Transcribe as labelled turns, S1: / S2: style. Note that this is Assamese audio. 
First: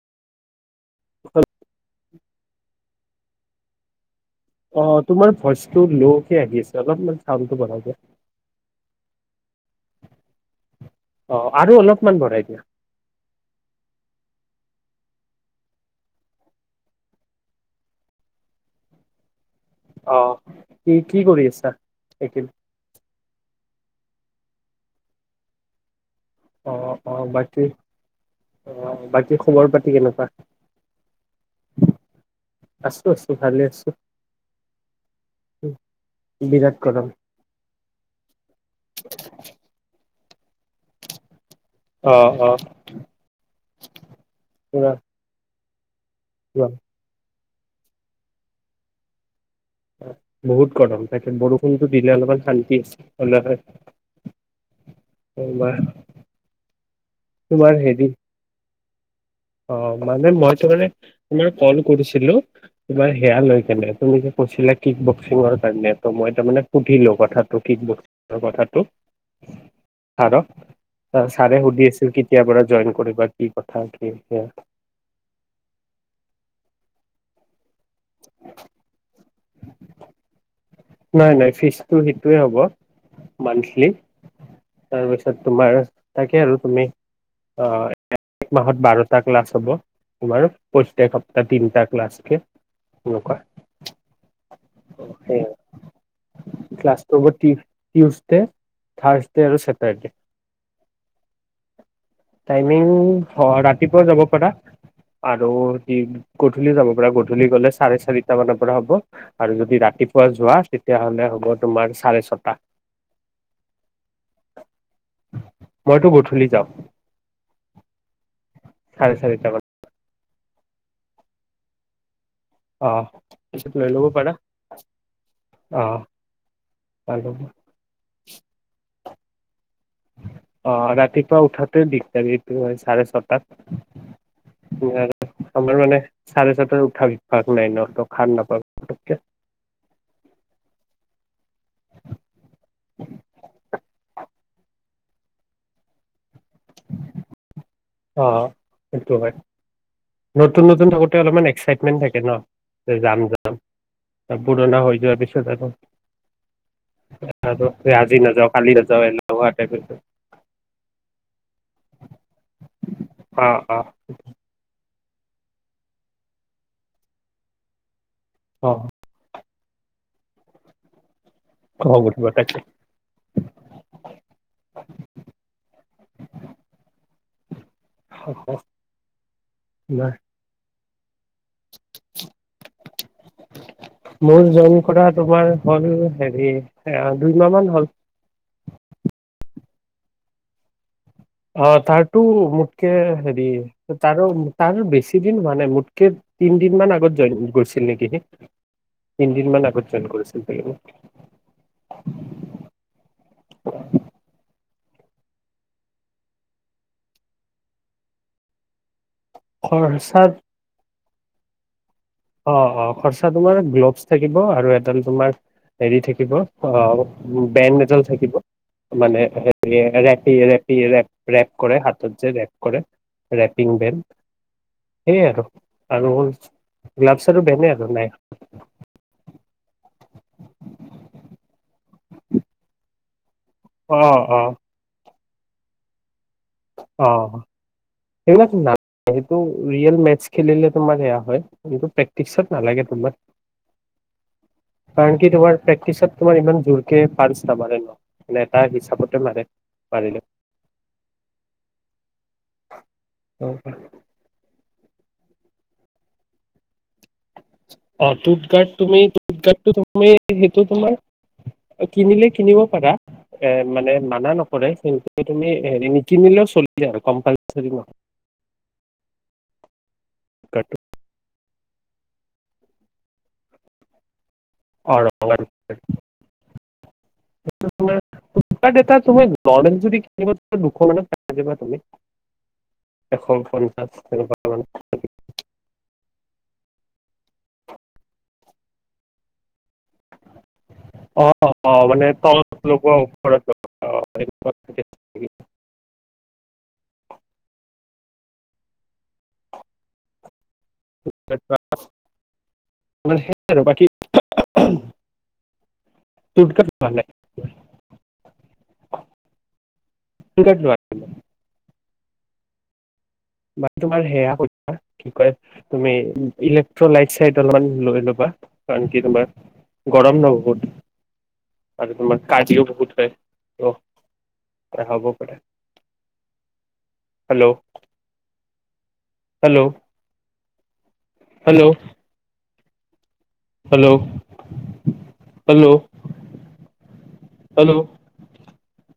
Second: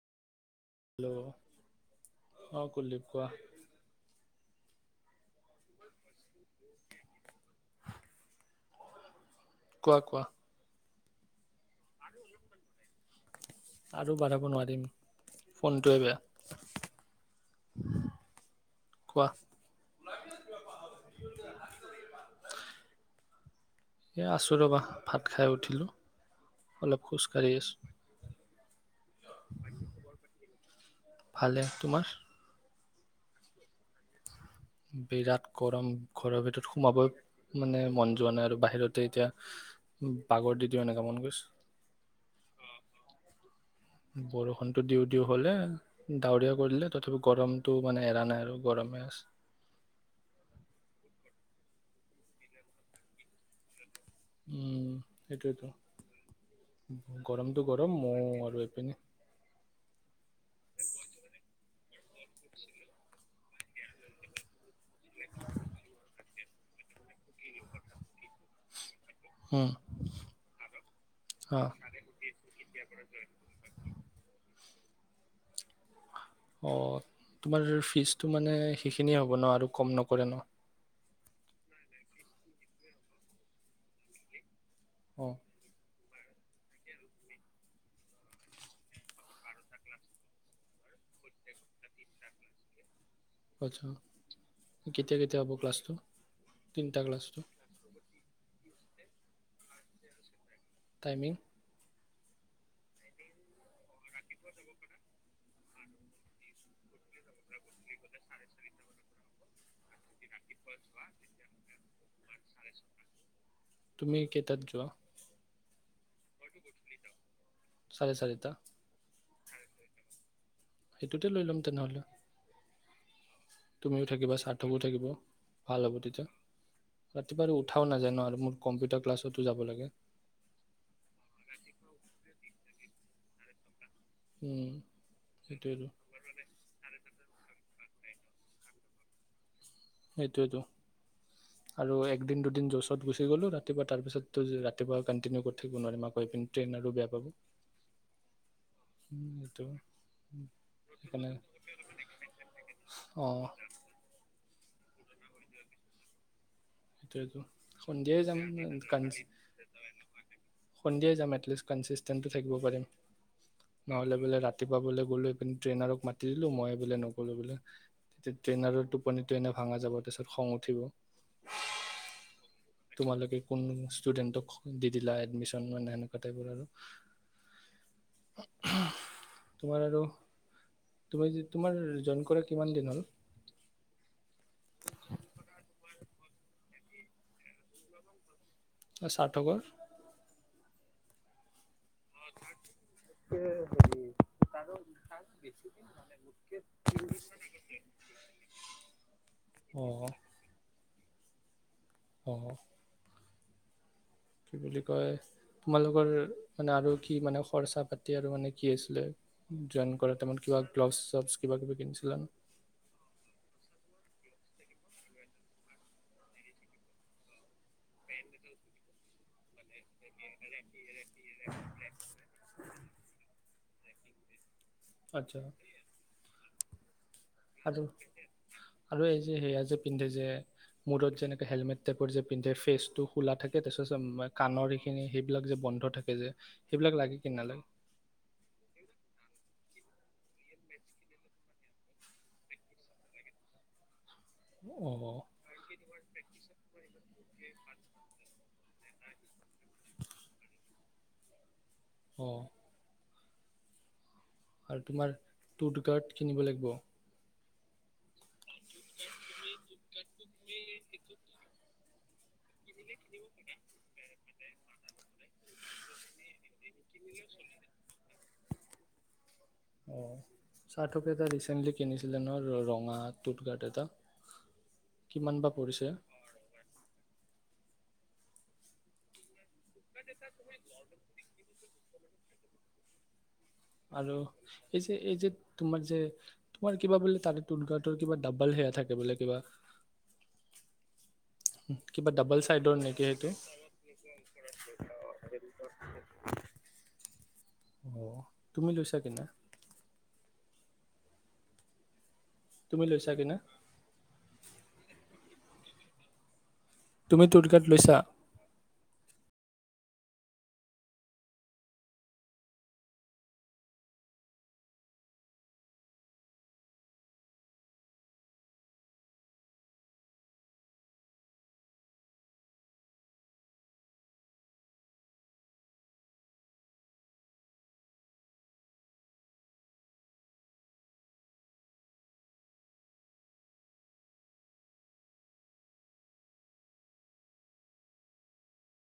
S1: হেল্ল'? অহ কুলদীপ কোৱা
S2: হেল্ল', অ তোমাৰ ভইচটো ল'কে আহি আছে, অলপমান চাউনটো বঢ়াই দিয়া।
S1: কোৱা কোৱা?
S2: অ আৰু অলপমান বঢ়াই দিয়া।
S1: আৰু বঢ়াব নোৱাৰিম, ফোনটোৱে বেয়া। কোৱা?
S2: অ কি কৰি আছা? একিন?
S1: এ আছো ৰবা, ভাত খাই উঠিলো।
S2: অ-অ বাকী, অ বাকী খবৰ পাতি কেনেকুৱা?
S1: ভালে তোমাৰ
S2: আছো-আছো ভালে আছো।
S1: বিৰাট গৰম, ঘৰৰ ভিতৰত
S2: বিৰাট
S1: সোমাব
S2: গৰম
S1: মানে মন যোৱা নাই আৰু বাহিৰতে এতিয়া পাগৰ দি দিওঁ এনেকা মন গৈছ।
S2: আহ-আহ
S1: বৰষুণটো দিওঁ দিওঁ হলে দাৱৰীয়া
S2: গৰম।
S1: কৰিলে তথাপি গৰম টো মানে এৰা নাই আৰু গৰমে আছে।
S2: বহুত গৰম পেকিন বৰষুণতো দিলে অলপমান শান্তি আছে হলে হয়
S1: উম সেইটোৱে ত
S2: তোমাৰ
S1: গৰম টো
S2: তোমাৰ
S1: গৰম
S2: হেৰি
S1: মহ আৰু এপিনে
S2: অ মানে মই তো মানে তোমাৰ কল কৰিছিলো তোমাৰ সেয়া লৈ কেনে তুমি যে কৈছিলা কিক বক্সিঙৰ কাৰণে ত মই তাৰ মানে সুধিলো কথাটো কিক বক্সিংৰ কথাটো
S1: উম
S2: ছাৰক, ছাৰে
S1: অ
S2: শুধি আছিল কেতিয়া পৰা জইন কৰিবা কি কথা কি [unintelligible] [unintelligible]
S1: অ তোমাৰ? ফিজটো মানে সেইখিনিয়ে হ'ব ন। আৰু কম নকৰে ন।
S2: নাই নাই ফিজটো সেইটোৱে হ'ব মান্থলি?
S1: অ
S2: তাৰপিছত তোমাৰ? তাকে আৰু তুমি আহ এক মাহত বাৰটা ক্লাছ হ'ব তোমাৰ প্ৰত্যেক সপ্তাহ তিনিটা ক্লাছকে? এনেকুৱা
S1: আচছা কেতিয়া কেতিয়া হ'ব ক।
S2: ক্লাছটোব টিউচডে? থাৰ্ছডে আৰু চেটাৰডে।
S1: টাইমিং?
S2: টাইমিং অ ৰাতিপুৱা যাব পাৰা, আৰু গধূলি যাব পাৰা গধূলি গ'লে চাৰে চাৰিটা মানৰ পৰা হ'ব আৰু যদি ৰাতিপুৱা যোৱা? তেতিয়াহলে হ'ব তোমাৰ চাৰে ছটা।
S1: তুমি কেটাত যোৱা।
S2: মইতো গধূলি যাম।
S1: চাৰে চাৰিতা?
S2: চাৰিতা মন।
S1: সেইটোতে লৈ ল'ম তেনেহ'লে।
S2: অ। পিছত লৈ ল'ব
S1: তুমিও
S2: পাৰা
S1: থাকিবা স্বাৰ্থৱো থাকিব ভাল
S2: অ'
S1: হ'ব তেতিয়া,
S2: ভাল হ'ব
S1: ৰাতিপুৱা আৰু উঠাও নাযায় ন আৰু মোৰ কম্পিউটাৰ ক্লাছ? যাব লাগে?
S2: অ ৰাতিপুৱা উঠাতে দিগদাৰি? হয় চাৰে
S1: উম,
S2: ছটাত। আৰু আমাৰ
S1: সেইটোৱেতো
S2: মানে চাৰে ছটাৰ উঠাবি। পাক নাই ন তু খাৰ নাপালোঁ পত্ক কে।
S1: সেইটোৱেতো আৰু একদিন দুদিন যোৰচত গুচি গ'লো ৰাতিপুৱা তাৰপিছতো ৰাতিপুৱা কণ্টিনিউ কৰি থাকিব নোৱাৰিম মাক পিন। ট্ৰেইন আৰু বেয়া পাব।
S2: অ সেইটো হয় নতুন নতুন থাকোতে
S1: সেইকাৰণে
S2: অলপমান এক্সাইটমেণ্ট থাকে ন যে যাম
S1: অঁ
S2: যাম। পুৰণা হৈ যোৱা পিছত আক।
S1: সেইটোৱেতো
S2: আজি
S1: সন্ধিয়াই যাম
S2: নাযাও কালি নাযাও
S1: কন
S2: লৰা এটা গৈছে।
S1: সন্ধিয়াই যাম এটলিষ্ট কনচিষ্টেণ্টটো থাকিব পাৰিম
S2: অ
S1: নহ'লে বোলে ৰাতিপুৱা বোলে। ট্ৰেইনৰ মাতি দিলো মই বোলে নগলো বোলে। তেতি
S2: অ
S1: ট্ৰেইনত টোপ। স এনে ভাঙা যাব তাৰপিছত খং উঠিব।
S2: খং উঠিব তাইকলি?
S1: তোমালোকে কোন ষ্টুডেণ্টক দি দিলা এডমিশন মানে সেনেকুৱা টাইপৰ আৰু। তোমাৰ আৰু
S2: নাই।
S1: তুমি তোমাৰ জইন কৰা কিমান দিন হ'ল?
S2: মোৰ জইন কৰা তোমাৰ হল হেৰি এ দুইমাহ মান হ'ল।
S1: [unintelligible]
S2: অ তাৰ টো মোতকে হেৰি তাৰ তাৰ বেছি দিন হোৱা নাই মোতকে তিনদিন মান আগত জইন কৰিছিল নেকি সি তিনদিন মান আগত
S1: অঁ
S2: জইন কৰিছিল সি।
S1: অ।
S2: [inaudible]
S1: কি বুলি কয় তোমালোকৰ মানে আৰু কি মানে খৰচা পাতি আৰু মানে কি আছিলে। জইন কৰা
S2: খৰচাত
S1: তাইমত কিবা গ্ল'ভছ? কিবা কিবি কিনিছিলা। নে
S2: অ অ খৰচা তোমাৰ গ্ল'ভছ থাকিব আৰু এডাল তোমাৰ হেৰি থাকিব অ বেণ্ড এডাল থাকিব মানে হে ৰেপি ৰেপিৰে। ৰেপ কৰে হাতত যে ৰেপ কৰে। Wrapping belt. সেইয়
S1: আচ্ছা
S2: আৰু। আৰু গ্লভছ আৰু ভেনে আৰু নাই।
S1: আৰু এই যে সেয়া যে পিন্ধে যে মূৰত যেনেকে হেলমেট টাইপৰ যে পিন্ধে ফেচ টো। ক'লা থাকে তাৰ
S2: অ
S1: পিছত
S2: অ
S1: কাণৰ এইখিনি। সেইবিলাক যে বন্ধ থাকে যে। সেইবিলাক
S2: অ
S1: লাগে কি নালাগে।
S2: সেইবিলাক ন সেইটো ৰিয়েল মেষ্টচ খেলিলে তোমাৰ সেয়া হয় কি প্ৰেক্টিচত নালাগে তোমাৰ। কাৰণ
S1: অ',
S2: কি তোমাৰ প্ৰেক্টিচত তোমাৰ ইমান জোৰকে। ফানস নামাৰে ন নেতাৰ হিচাপতে মাৰে মাৰিলে।
S1: অ।
S2: অ প
S1: আৰু তোমাৰ টুথগাৰ্ড কিনিব লাগিব।
S2: অতো। উঘাটটো তুমি উঘাটটো তুমি সেইটো তোমাৰ। অ কিনিলে। কিনিব পাৰা এ মানে মানা নক অ তুমি হেৰি নিক নিলেও চল কি আৰু কম্পালচৰি নহ।
S1: অঁ
S2: ফ্লিপকাৰ্টটো
S1: চাকেটা ৰিচেণ্টলি কিনিছিলে ন ৰঙা টুথকাৰ্ট এটা।
S2: অ ৰঙা
S1: কিমান বা পৰিছে?
S2: এটা তুমি ন্জুৰি। দুখ মানে থাক। এখন।
S1: আৰু এই যে এই যে তোমাৰ যে। তোমাৰ কিবা বোলে তাতেৰ কিবা ডাবল সেয়া থাকে বোলে কিবা?
S2: অ অ মানে
S1: কিবা
S2: তল
S1: ডাবল চাইডৰ
S2: লগোৱা
S1: নেকি সেইটো?
S2: ওৰত লগোৱা তেনে থাকে?
S1: অ তুমি লৈছা কি না।
S2: া [inaudible] [unintelligible]
S1: তুমি লৈছা কিনা।
S2: চুটকা
S1: তুমি টো টিকেট লৈছা।
S2: নোৱাৰি? তোমাৰ সেয়া কি কয় তুমি ইলেক্ট্ৰ লাইট চাইট অলমান লৈ ল'বা কাৰণ কি তোমাৰ গৰম ন বহুত? আৰু তোমাৰ কাজিও বহুত হয় হব প hello hello. Hello hello hello hello